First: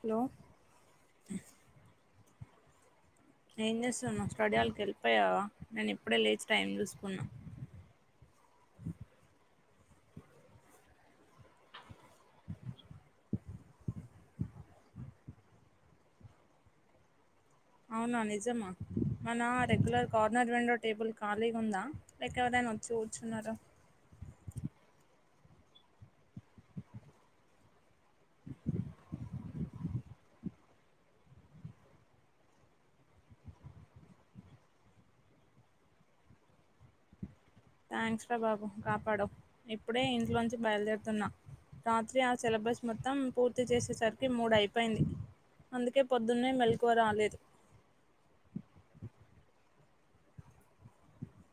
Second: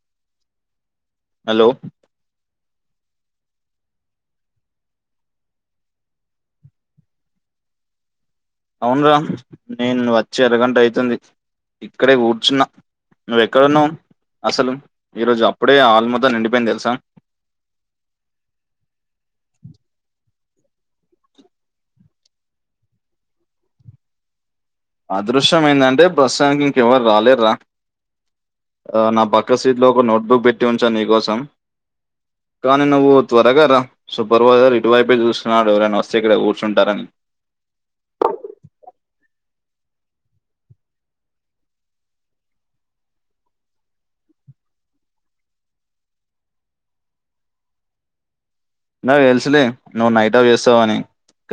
Hello hello ఏం చేస్తున్నావ్ study hall కి వెళ్లి పోయ్యావా నేను ఇప్పుడే లేచి టైం చూసుకున్నాను అవున రా నేను వచ్చి అరగంట అయితంది ఇక్కడే కూర్చున్నా నువ్వ ఎక్కడున్నావు అసలు ఈరోజు అప్పుడే హాల్ మొత్తం నిండిపోయింది తెలుసా అవునా నిజమా మనా రెగ్యులర్ రెండో టేబుల్ ఖాళీగా ఉందా లేక ఎవరైనా వచ్చి కూర్చున్నారో అదృష్ట్యం ఏందంటే ప్రస్తుతానికి ఇంకెవరు రాలేరు రా నా పక్క సీట్లో ఒక నోట్బుక్ పెట్టి ఉంచాను నీకోసం కానీ నువ్వు త్వరగా రా సూపర్వైజర్ ఇటువైపే చూస్తున్నాడు ఎవరైనా వస్తే ఇక్కడ కూర్చుంటారని థ్యాంక్స్ రా బాబు కాపాడావ్ ఇప్పుడే ఇంట్లో నుంచి బయలుదేరుతున్నా రాత్రి ఆ సిలబస్ మొత్తం పూర్తి చేసేసరికి మూడయిపోయింది అందుకే పొద్దున్నే మెలుకువ రాలేదు నాకు తెలుసులే నువ్వు నైట్ ఔట్ చేస్తావని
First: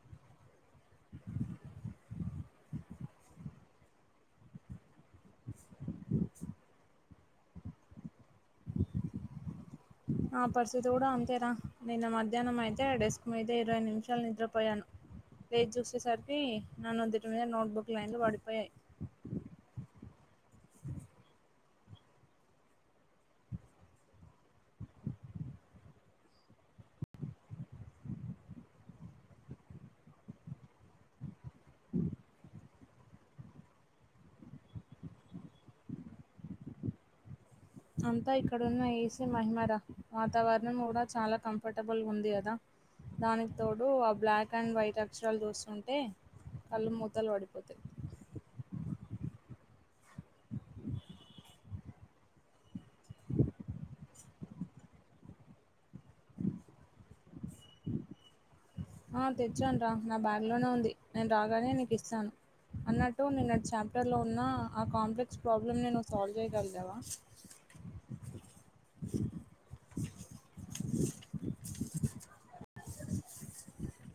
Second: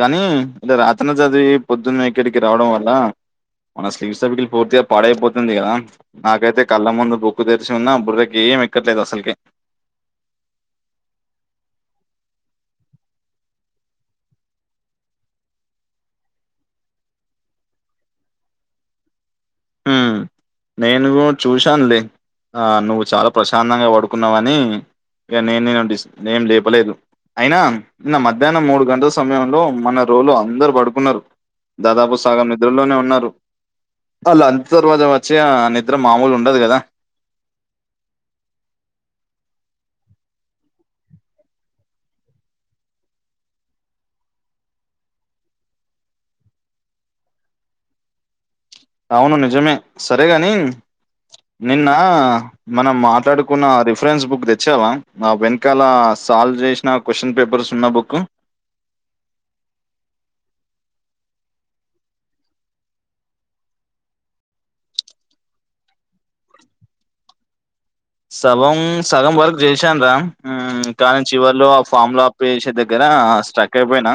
కానీ వీళ్లు రాత్రనే చదివి పొద్దున్నే ఇక్కడికి రావడం వల్ల మన స్లీవ్ సర్కిల్ పూర్తిగా పాడైపోతుంది కదా నాకైతే కళ్ళ ముందు బుక్కు తెరిచి ఉన్న బుర్ర కి ఏమ్ ఎక్కట్లేదు అసలకి నా పరిస్థితి కూడా అంతేరా నిన్న మధ్యాహ్నం అయితే డెస్క్ మీదే ఇరవై నిమిషాలు నిద్రపోయాను లేచి చూసేసరికి నా నుదుటి మీద నోట్బుక్ లన్ని పడిపోయాయి ఉం నేను కూడ చూశాను లే ఆ నువ్వు చాలా ప్రశాంతంగా పడుకున్నావని ఇగ నేను నేను డిస్ నేం లేపలేదు అయినా నిన్న మధ్యాహ్నం మూడు గంటల సమయంలో మన రూమ్ లో అందరు పడుకున్నారు దాదాపు సగం నిద్రలోనే ఉన్నారు ఆ లంచ్ అంత తర్వాత వచ్చే ఆ నిద్ర మామూలు ఉండదు కదా అంతా ఇక్కడున్న ఏసీ మహిమ రా వాతావరణం కూడా చాలా కంఫర్టబుల్ గా ఉంది కదా దానికి తోడు ఆ బ్లాక్ అండ్ వైట్ అక్షరాలు చూస్తుంటే కళ్ళు మూతలు పడతాయి అవును నిజమే సరేగాని నిన్న మనం మాట్లాడుకున్న రిఫరెన్స్ బుక్ తెచ్చావా ఆ వెనకాల సాల్వ్ చేసిన క్వశ్చన్ పేపర్స్ ఉన్న బుక్ ఆ తెచ్చను రా నా బ్యాగ్ లోనే ఉంది నేను రాగానే నీకు ఇస్తాను అన్నట్టు నేన్నటి చాప్టర్ లో ఉన్న ఆ కాంప్లెక్స్ ప్రాబ్లమ్ ని నువ్ సాల్వ్ చేయ్యగలీగవా సగం సగం వరకు చేశాను రా మ్ కానీ చివర్లో ఆ ఫార్మ్ ల ఆప్లే చేసే దగ్గర ఆ స్టక్ అయిపోయినా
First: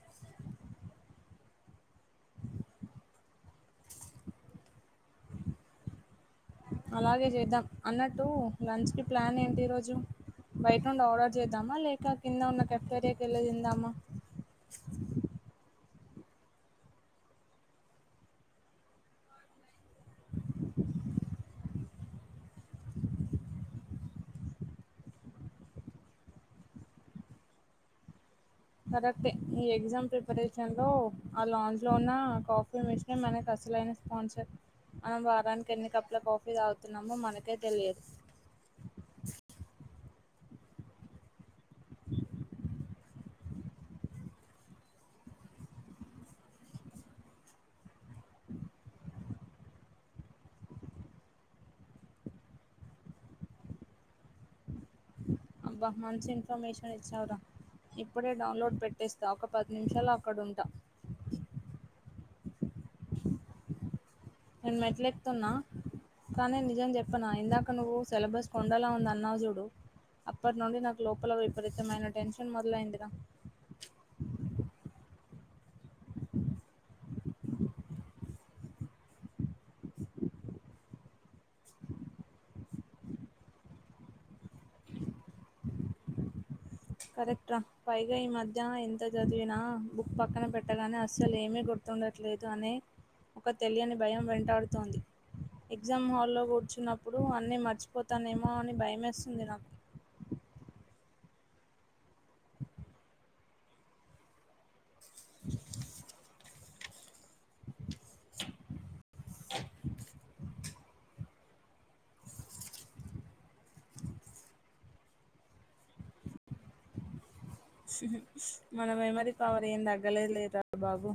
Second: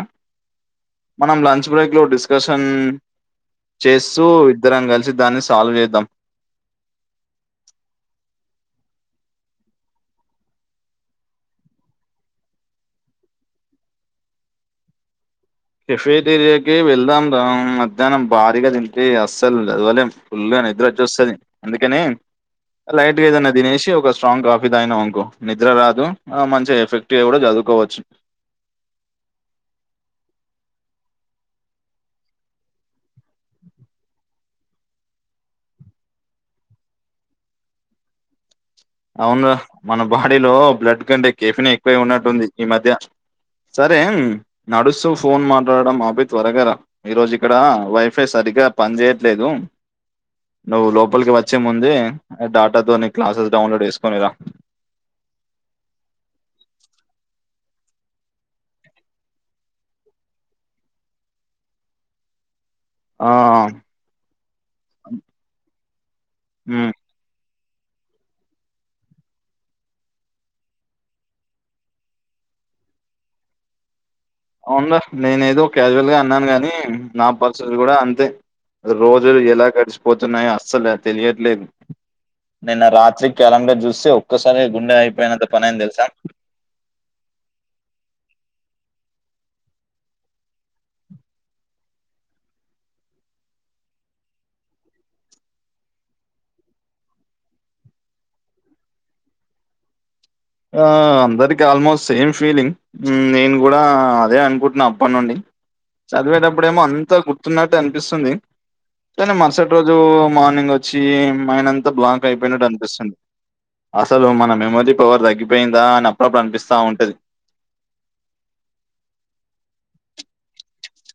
మనం లంచ్ బ్రేక్ లో డిస్కషన్ చేస్తూ ఇద్దరం కలిసి దాన్ని సాల్వ్ చేద్దాం అలాగే చేద్దాం అన్నట్టు లంచ్ కి ప్లాన్ ఏంటి ఈరోోజు బయట నుండి ఆర్డర్ చేద్దామా లేక కింద ఉన్న కఫేరియాకి వెళ్ళి తిందామా కేఫేటేరియాకే వెళ్దాం రాము మధ్యాహ్నం భారీగా తింటే అస్సలు లేవలేం ఫుల్గా ని వచ్చేస్తది అందుకనే లైట్గా ఏదన్నా తినేసి ఒక స్ట్రాంగ్ కాఫీ తాగినం అనుకో నిద్ర రాదు మంచిగా ఎఫెక్ట్ గా కూడా కద్ చదువుకోవచ్చు కరెక్ట్ ఈ ఎగ్జామ్ ప్రిపరేషన్ లో ఆ లాంచ్ లో ఉన్న కాఫీ మిషనే మన [unintelligible] అసలైన స్పన్సర్ మనం వారానికి ఎన్ని కప్ల కాఫీ తాగుతున్నామో మనకే తెలియదు అవును మన బాడీలో బ్లడ్ కంటే కేఫినే ఎక్కువ ఉన్నట్టుంది ఈ మధ్య సరే నడుస్తూ ఫోన్ మాట్లాడడం అపి త్వరగా రా ఈ రోజు ఇక్కడ వైఫై సర్ రిగా పని చేయట్లేదు నువ్వు లోపలికిి వచ్చే ముందే డాటాతోని క్లాసెస్ డౌన్లోడ్ చేసుకొని ర అబ్బా మంచి ఇన్ఫర్మేషన్ ఇచ్చావ్ రా ఇప్పుడే డౌన్లోడ్ పెట్టేస్తా ఒక పది నిమిషాళ్ళో అక్కడుంటా ఆ నేను మెట్లెక్తుతున్నా కానీ నిజం హ్మ్ చెప్పనా ఇందాక నువ్ సేలబస్ కొండలా ఉంది అన్నావ్ జుడు అప్పటి నుండి నాకు లోపల విపరీతమైన టెన్షన్ మొదలైంది రా అవున్రా నేనే ఏదో క్యాజువల్ గా అన్నాను గాని నా పరిస్థితి కూడా అంతే రోజులు ఎలా గడిచిపోతున్నాయో అస్సలు తెలియట్లేదు నిన్న రాత్రి క్యాలెండర్ చూస్తె ఒక్కసారే గుండె అయిపోయినంత పని ఆఇంది తెలుసా కరెక్ట్ రా పైగా ఈ మధ్య ఎంత చదివినా బుక్ పక్కన పెట్టగానే అస్సలు ఏమీ గుర్తు ండట్లేదు అనే ఒక తెలియని భయం వెంటాడుతోంది ఎగ్జామ్ హాల్లో కూర్చున్నప్పుడు అన్నీ మర్చిపోతానేమో అని భయమేస్తుంది నాకు అందరికి ఆల్మోస్ట్ సేమ్ ఫీలింగ్ మ్ నేను కూడా అదే అనుకుంటున్నా ప్ప నుండి చదివేటప్పుడు ఏమో అంత గుర్తున్నాట్ టనిపిస్తుంది కానీ మరుసటి రోజు మార్నింగ్ వచ్చి మైండ్ అంత బ్లాక్ అయిపోయినట్టు అనిపిస్తుంది అసలు మన మెమరీ పవర్ తగ్గిపోయిందా అని అప్పుడప్పుడు అనిపిస్తా ఉంటది మన మెమరీ పవర్ ఏం తగ్గలే లేరా బాబు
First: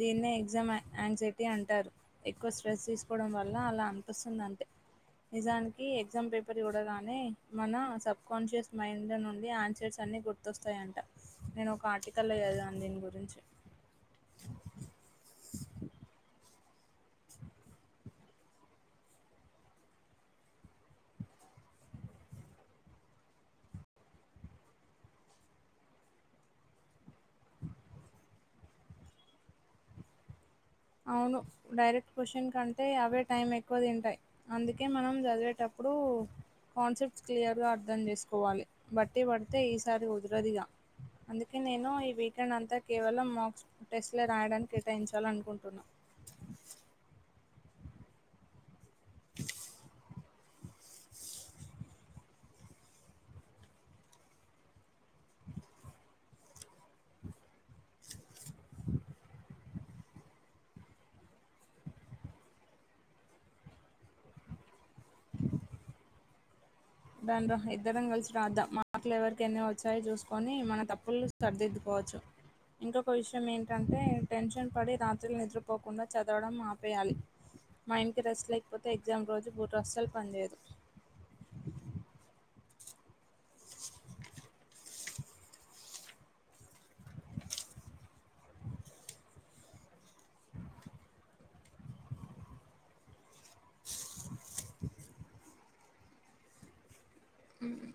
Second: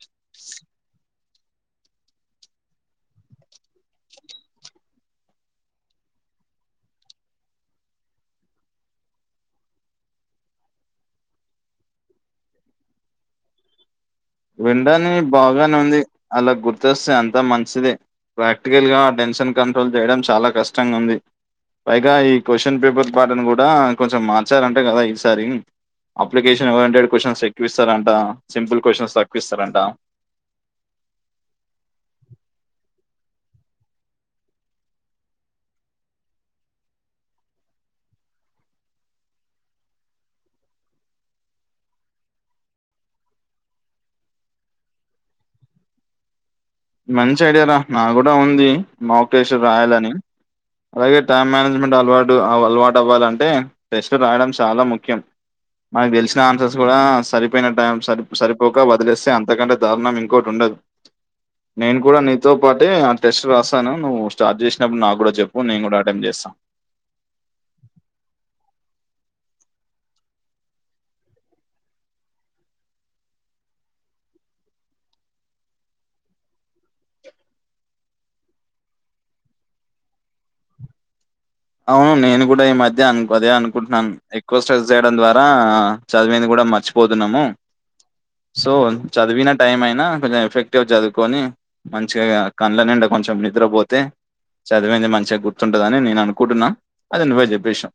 దీన్నే ఎగ్జామ్ ఆ అన్ అగ్సైటీ అంటారు ఎక్కువ స్ట్రెస్ తీసుకోవడం వల్ల అలా అనిపిస్తుంది అంతె నిజానికి ఎగ్జామ్ పేపర్ చుడగానే మన సబ్ కాన్షియస్ మైండ్ నుండి ఆన్సర్స్ అన్ని గుర్తొస్తుయ్ అంట నిను ఒక ఆర్టికల్ ళ్ళో చదివాను దీని గురించి విండని బాగానే ఉంది అలా గుర్తొస్తే అంత మంచిది ప్రాక్టికల్ గా ఆ టెన్షన్ కంట్రోల్ చేయడం చాలా కష్టంగా ఉంది పైగా ఈ క్వ్చన్ పేపర్ పాటను కూడా కొంచెం మార్చారంటే కదా ఈసారి అప్లికేషన్ ఓరింటెడ్ క్వశ్చన్స్ ఎక్కువ ఇస్తారంట సింపుల్ క్వశ్చన్స్ తక్కువ ఇస్తారంట అవును డైరెక్ట్ క్వశ్చన్ కంటే అవే టైం ఎక్కువ తింటాయి అందుకే మనం చదివేటప్ ప్పుడు కాన్సెప్ట్ క్లియర్ గా అర్థం చేసుకోవాలి బట్టి పడితే ఈసారి కుదరదిగా అందుకే నేను ఈ వీకెండ్ అంతా కేవలం మాక్స్ టెస్ట్లె రాయడానికి కేటాయించాల అనుకుంట్ న్నా మంచి ఐడియర నా కూడా ఉంది మోక్ టెస్ట్ రాయాలని అలాగే టైం మేనేజ్మెంట్ అలవాటు అలవాటు అవ్వాలంటే టెస్టు రాయడం చాలా ముఖ్యం మనకు తెలిసిన ఆన్సర్స్ కూడా సరిపోయిన టైం సరి సర్ సరిపోక వదిలేస్తే అంతకంటే దారుణం ఇంకోకటి ఉండదు నేను కూడా నీతో పాటే ఆ టెస్ట్ రాస్థాను నువ్వు స్టార్ట్ చేసినప్పుడు నాక్ కూడా చెప్పు నేను కూడా అటెండ్ చేస్తాను రాద్దాం ఇద్దరం కలిసి రా అద్దాం మాటలు ఎవరు ఎమ్ ఎమ్ వచ్చాయి చూసుకొని మనం తప్పుల్ని సరిదిద్దుకోవచ్చు ఇంకొక విషయం ఏంటంటే టెన్షన్ పడి రాత్రులు నిద్రపోకుండా చదవడం ఆపేయాలి మైండ్ కి రెస్ట్ లేకపోతే ఎగ్జామ్ రోజు బుర్ర అస్సలు పనిచేయదు అవును నేను కూడా ఈ మధ్య అను అదే అనుకుంటున్నాను ఎక్కువ స్ట్రెస్ చేయడం ద్వారా చదివింది కూడా మ మర్చిపోతున్నము సో చదివిన టైం అయినా కొంచెం ఎఫెక్టివ్ చదువుకొని మంచిగా కళ్ల నిండ కొంచెం నిద్రపోతే చదివంది మంచిగా గుర్తుంటదని నేను అనుకుంటున్నా అది నువ్వే చెప్పేసినావ్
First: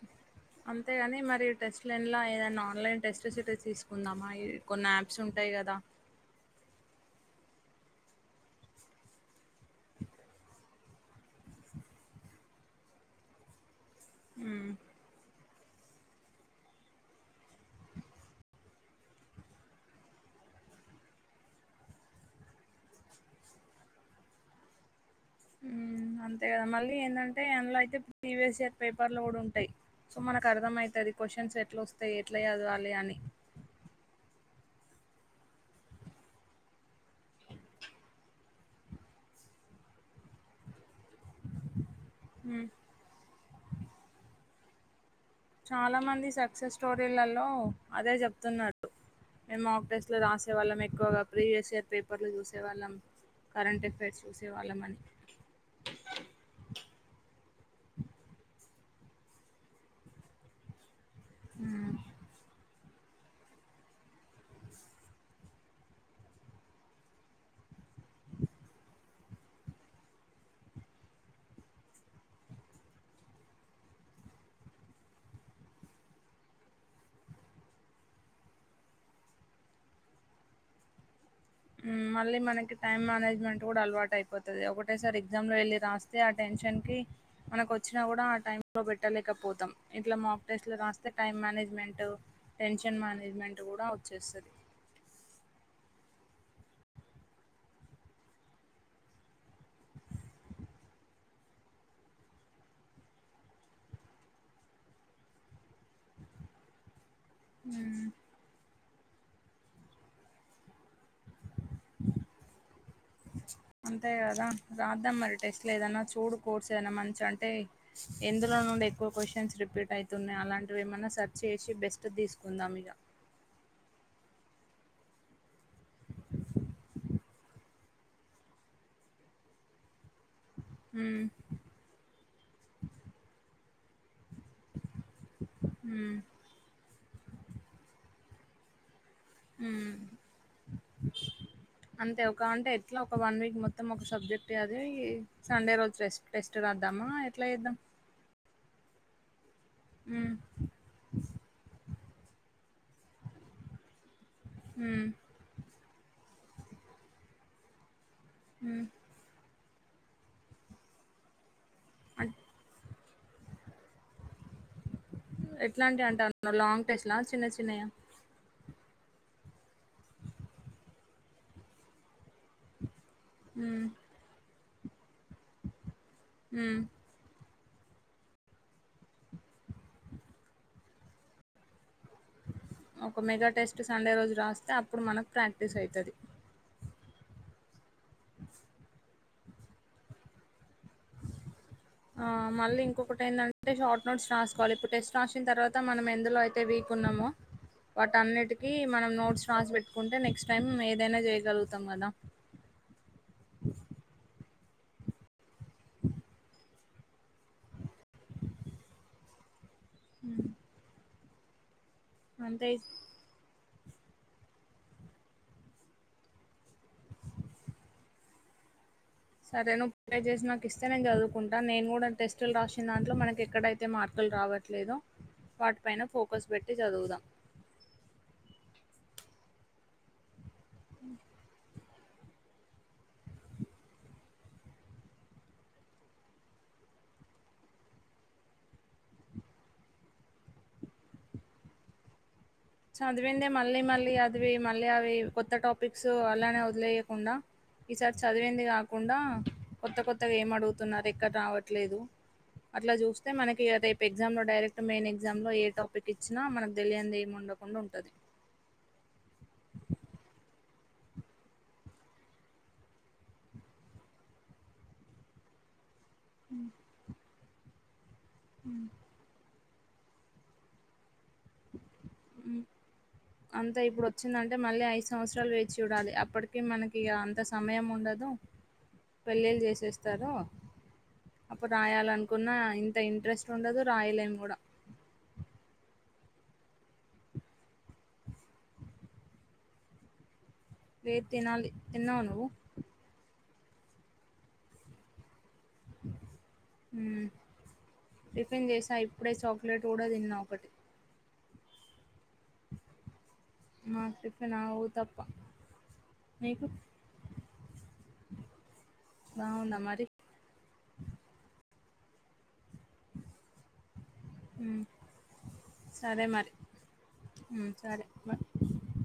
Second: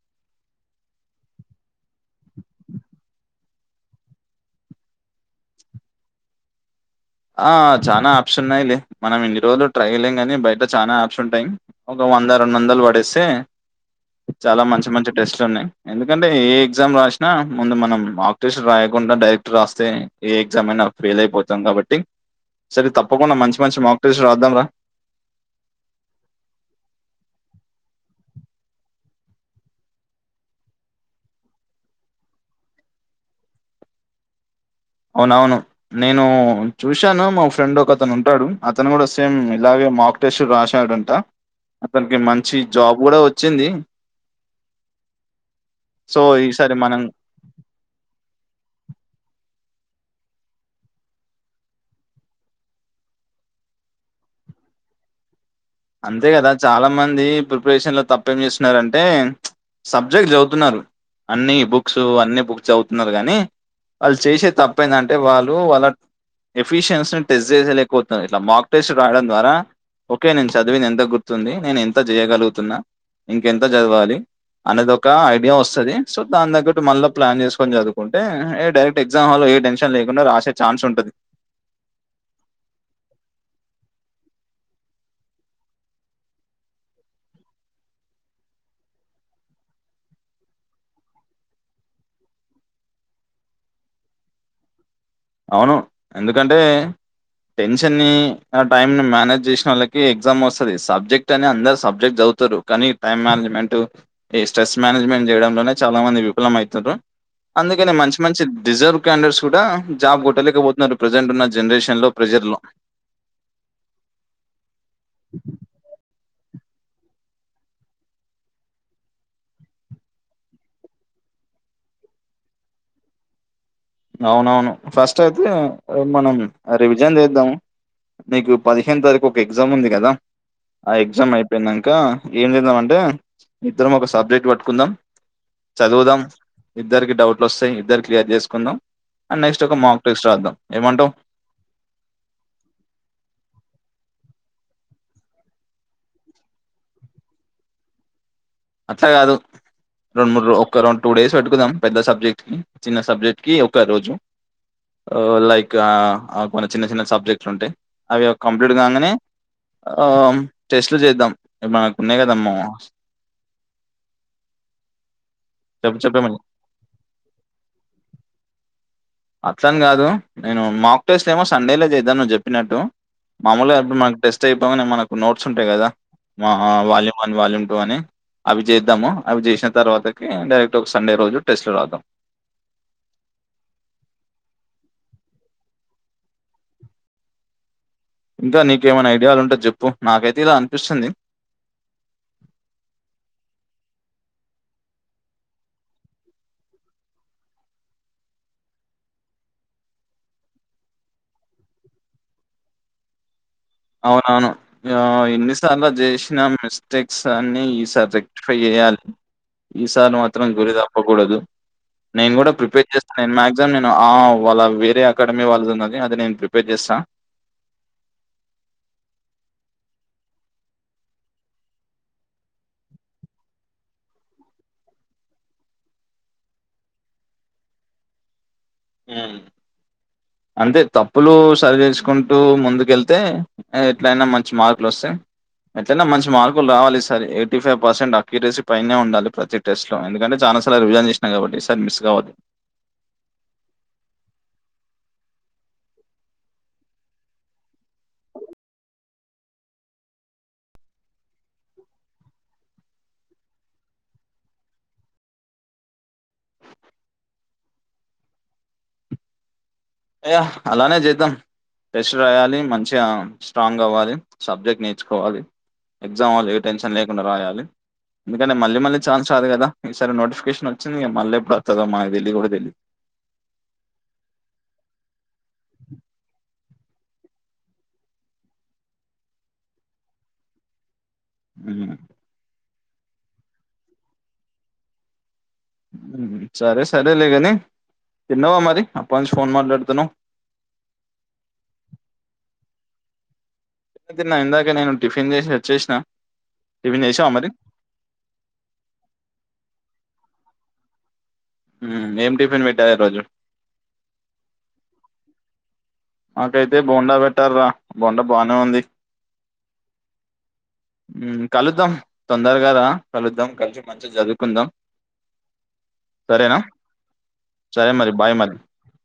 అంతేగాని మరి టెస్ట్ లో ఏదైనా ఆన్లైన్ టెస్ట్ తీసుకుందామా ఇవి కొన్ని యాప్స్ ఉంటాయి కదా ఆ చానా ఆప్షన్ ఉన్నాయి లె మనం ఇన్ని రోజులు ట్రైలేం కాని బయట చానా ఆప్స్ ఉంటాయి వంద రెండు వందలు పడేస్తే చాలా ఉమ్ మంచి మంచి టెస్ట్లు ఉన్నాయి ఎందుకంటే ఏ ఎగ్జామ్ రాసినా ముందు మనం ఆక్టీషన్ రాయకుండా డైరెక్ట్ రాస్తే ఏ ఎగ్జామ్ అయినా ఫెయిల్ అయిపోతాం కాబట్టి సరే తప్పకుండా మంచి మంచి మార్కటీస్ రాద్దాం రా ఉ అంతే కదా మళ్ళీ ఏంటంటే ఎందులో అయితే ప్రీవియస్ ఇయర్ పేపర్ లో కూడా ఉంటాయి సో మనకు అర్థమవుతది కోషన్స్ ఎట్లా వస్తాయి ఎట్లా చదవాలి అని అవునవును నేను చూశాను మా ఫ్రెండ్ ఒక అతను ఉంటాడు అతను కూడా సేమ్ ఇలాగే మక్టేశ్వర్ రాసాడంట అతనికి మంచి ఉమ్ జాబ్ కూడా వచ్చింది చాలా సో మంది సక్సెస్ ఈసారి మనం స్టోరీలలో అదే చెప్తున్నాడు మేము టెస్ట్లు రాసేవాళ్ళం ఎక్కువగా ప్రీవియస్ ఇయర్ పేపర్లు చూసేవాళ్ళం కరెంట్ ఎఫైర్స్ చూసేవాళ్ళమని అంతే కదా చాలా మంది ప్రిపరేషన్ లో తప్పేం చేస్తున్నారంటే సబ్జెక్ట్ చదువుతున్నారు అన్ని ఉమ్ బుక్స్ అన్ని బుక్స్ చదువు న్నారు గానీ వాళ్ళు చేసే తప్ప ఏంటంటే వాళ్ళు వాళ్ళ ఎఫిషియన్సీని టెస్ట్ చేసేలేకపోతుంది ఇట్లా మాక్ టెస్ట్ రావడం ద్వారా ఓకే నుంచి చదివింది ఎంత గుర్తుంది నేను ఎంత చేయగలుగుతున్నా ఇంకెంత చదవాలి అనేది ఒక ఐడియా వస్తుంది సో దాని తగ్గట్టు మళ్ళీ ప్లాన్ చేసుకొని చదువుకుంటే ఏ డైరెక్ట్ ఎగ్జామ్ హల్ ఏ టెన్షన్ లేకుండా రాసే ఛాన్స్ ఉంటది మళ్ళీ మనకి టైం మేనేజ్మెంట్ కూడా అలవాటు అయిపోతుది ఒకటేసారి ఎగ్జామ్ లో వెళ్లి రాస్తే ఆ టెన్ టైం కి మనకి వచ్చినా కూడా ఆ టై లో పెట్టలేకపోతాం ఇట్లా మాక్ టెస్ట్ లో రాస్తే టైం మే మేనేజ్మెంట్ టెన్షన్ మేనేజ్మెంట్ కూడ వచ్చేస్తుంది అవును ఎందుకంటే టెన్షన్ని ని టైమ్ ని మేనేజ్ చేసిన వాళ్లకి ఎగ్జామ్ వస్తది సబ్జెక్ట్ అని అందరు సబ్జెక్ట్ చ పోతారు కానీ టైమ్ మేనేజ్మెంట్ ఈ స్ట్రెస్ మేనేజ్మెంట్ చేయడంలోనే చాల మంది విఫలం అయీతారు అందుకనే హ్మ్. మంచి మంచి రడిజర్వ్ క్యాండర్స్ కూడ జాబ్ కొట్టలేకపోతున్నారు ప్రెజెంట్ ఉన్న జనరేషన్ లో ప్రెజర్ లో అంతే కదా రాద్దాం మరి టెస్ట్ లో ఏదన్నా చూడు కోర్స్ ఏన మంచి అంటే ఎందులో నుండి ఎక్కువ క్వశ్చన్స్ రిపీట్ అయితున్నాయి అలాంటివి ఏమైన్నా సర్చ్ చేసి బెస్ట్ తీసుకుందాం ఇగ అవునవును ఫస్ట్ అయితే మనం రివిజన్ చేద్దాం నీకు పదిహేను తారీఖు ఒక ఎగ్జామ్ ఉంది కద ఆ హ్మ్. ఎగ్జామ్ అయిపోయినాంక ఏం చేద్దాం అంటే ఇద్దరం ఒక సబ్జెక్ట్ పట్టుకుందాం చదువుదాం హ్మ్. ఇద్దరికి డౌట్లు వస్తాయి ఇద్దరు క్లియర్ చేసుకుందాం అండ్ నెక్స్ట్ ఒక హ్మ్. మాక్ టెక్స్ట్ రద్ధం ఏమంటావు అంతే ఒక అంటే ఎట్ల ఒక వన్ వీక్ మొత్తం ఒక సబ్జె అది సండే రోజు టెస్ట్ టెస్ట్ రాద్దామ ఎట్ల చేద్దాం అట్ల కాదు రెండు ఉమ్ మూడు ఒక రెండు టూ డేస్ పెట్టుకుదాం పెద్ద సబ్ [unintelligible] చిన్న సబ్జెక్ట్ కి ఒక రోజు ఉమ్ లైక్ కొన్ని చిన్న చిన్న సబ్జెక్ట్లు ఉంటాయి అవి కంప్లీట్ ఉమ్ కాగానే ఆ టెస్ట్లు చేద్దాం [unintelligible] మనకు ఉన్నాయి కదమ్మ చెప్పు ఎట్లాంటి చెప్పేమని అంటాన్నా లాంగ్ టెస్ట్ లా చిన్న చిన్నయా అట్లాని కాదు నేను మాక్ టస్లేమో సండేలే చేద్దాం నువ్వు చెప్పినట్టు మామూలుగా ఉమ్ [unintelligible] మనకు టెస్ట్ అయిపోగానే మనకు నోట్స్ ఉంటాయి కదా ఉమ్ వాల్యూమ్ వన్ వాల్యూమ్ అని అవి చేద్దాము అవి చేసిన తర్వాతకి డైరెక్ట్ ఒక సండే రోజు టెస్ట్ రద్ధం ఒక మెగ టెస్ట్ సండే రోజు రాస్తే అప్పుడు మనకు ప్రాక్టీస్ అయితది ఇంకా నీకమైన ఐడియాలు ఉంటే చెప్పు నాకైతే ఇల ఆ మళ్ళీ ఇంకొకటి ఎందంటే షార్ట్ నోట్స్ రాసుకోవాలి ఇప్పుడు టెస్ట్ రాసిన తర్వాత మనం ఎందులో అయితే వీక్ ఉన్నామో వాటి అన్నిటికీ మనం నోట్స్ రాసి పెట్టుకుంటే నెక్స్ట్ టైం ఏదైన చేయగలుగుతాం కదా అవునవును ఇన్ని సార్లు జేసిన [unintelligible] మిస్టేక్స్ అన్ని ఈ సారి రెక్టిఫై చెయాలి ఈసారి ఉమ్, మాత్రం గురి తప్పకూడదు నేను కూడా అంతే ప్రిపేర్ చేస్తాను [unintelligible] నేను వాళ్ళ వేరే అకాడమీ వాళ్ళది ఉన్నది అది నేను ప్రిపేర్ చేస్త సరే నువ్వు ప్రిపేర్ చేసి నాకు ఇస్తే నేను చదువుకుంటాను నేను కూడ టెస్టులు రాసిన దాంట్లో మనకి ఎక్కడైతే మర్కులు రావట్లేదో వాటి పైన ఫోకస్ పెట్టి చదువుతం అంటే తప్పులు సరిచేస్ కుంటూ ముందుకెళ్తే ఎట్లయినా మంచి మార్కులు వస్తయ్ ఎట్లయిన మంచి మార్కులు రావాలిఈ సారి ఎయిటీ ఫైవ్ పర్సెంట్ అక్యూరేసీ పైనే ఉండాలి ప్రతి టెస్ట్ లో ఎందుకంటే చాల రివిజన్ చేసిన కాబట్టి సార్ మిస్ కావదు చదివిందే మళ్ళీ మళ్ళీ చదివి మళ్ళీ అవి కొత్త టాపిక్స్ అలానే వదిలేయకుండ ఈసారి చదివింది కాకుండా కొత్త కొత్తగా ఏం అడుగుతున్నారు ఎక్కడ రావట్లేదు అట్ల చూస్తే మనకి రేపు ఎగ్జామ్ లో డైరెక్ట్ మెయిన్ ఎగ్జామ్ లో ఏ టాపిక్ ఇచ్చినా మనకు తెలియదు ఏము ఉండవ్ [unintelligible] ఉంటది య అలానే చేద్దాం టెస్ట్ రాయాలి మంచిగా స్ట్రాంగ్ అవ్వాలి సబ్జెక్ట్ నేర్చుకోవాలి ఎగ్జామ్ హాల్లో ఏ టెన్షన్ లేకుండా రాయాలి ఎందుకంటే మళ్ళీ మళ్ళీ ఛాన్స్ రాదు కదా ఈ సారి నోటిఫికేషన్ వచ్చింది గా మళ్ళీ ఎప్పుడు వత్తదొ మా అంతా ఇప్పుడు వచ్చిందంటే మళ్ళీ ఐదు సంవత్సరాలు వేచి చూడాలి అప్పుడు అప్పటికి మనకి ఇగ అంత సమయం వుండదు పెళ్లే చేసేస్తారు అప్పుడు ఉమ్, రాయాల అనుకున్న ఇంత ఇంట్రెస్ట్ ఉండదు రాయలేం కూడా సరే సరే లేగాని తిన్నావా మరి అప్పటి నుంచి ఫోన్ మాట్లాడుతున్నావ్ లేదు తినాలి తిన్నవా నువ్వు తిన్న ఇందాకే నేను టిఫిన్ చేసే ఉం టిఫిన్ చేసా ఇప్పుడే చాక్లెట్ కూడా తిన్నా ఒకటి ఉం ఏమ్ ఆ టిఫెన్ ఆ ఉతప్పా నాకైతే బొండా పెట్టార్రా బొండా బానే ఉంది బాగుందా మరి ఉం కలుద్దాం వుంటారు గద కలుద్దాం కలిసి మంచిగా చదువుకుందాం మ్మ్ సరే మరి సరేనా ఉం సరే మరి బాయ్ మరి బాయ్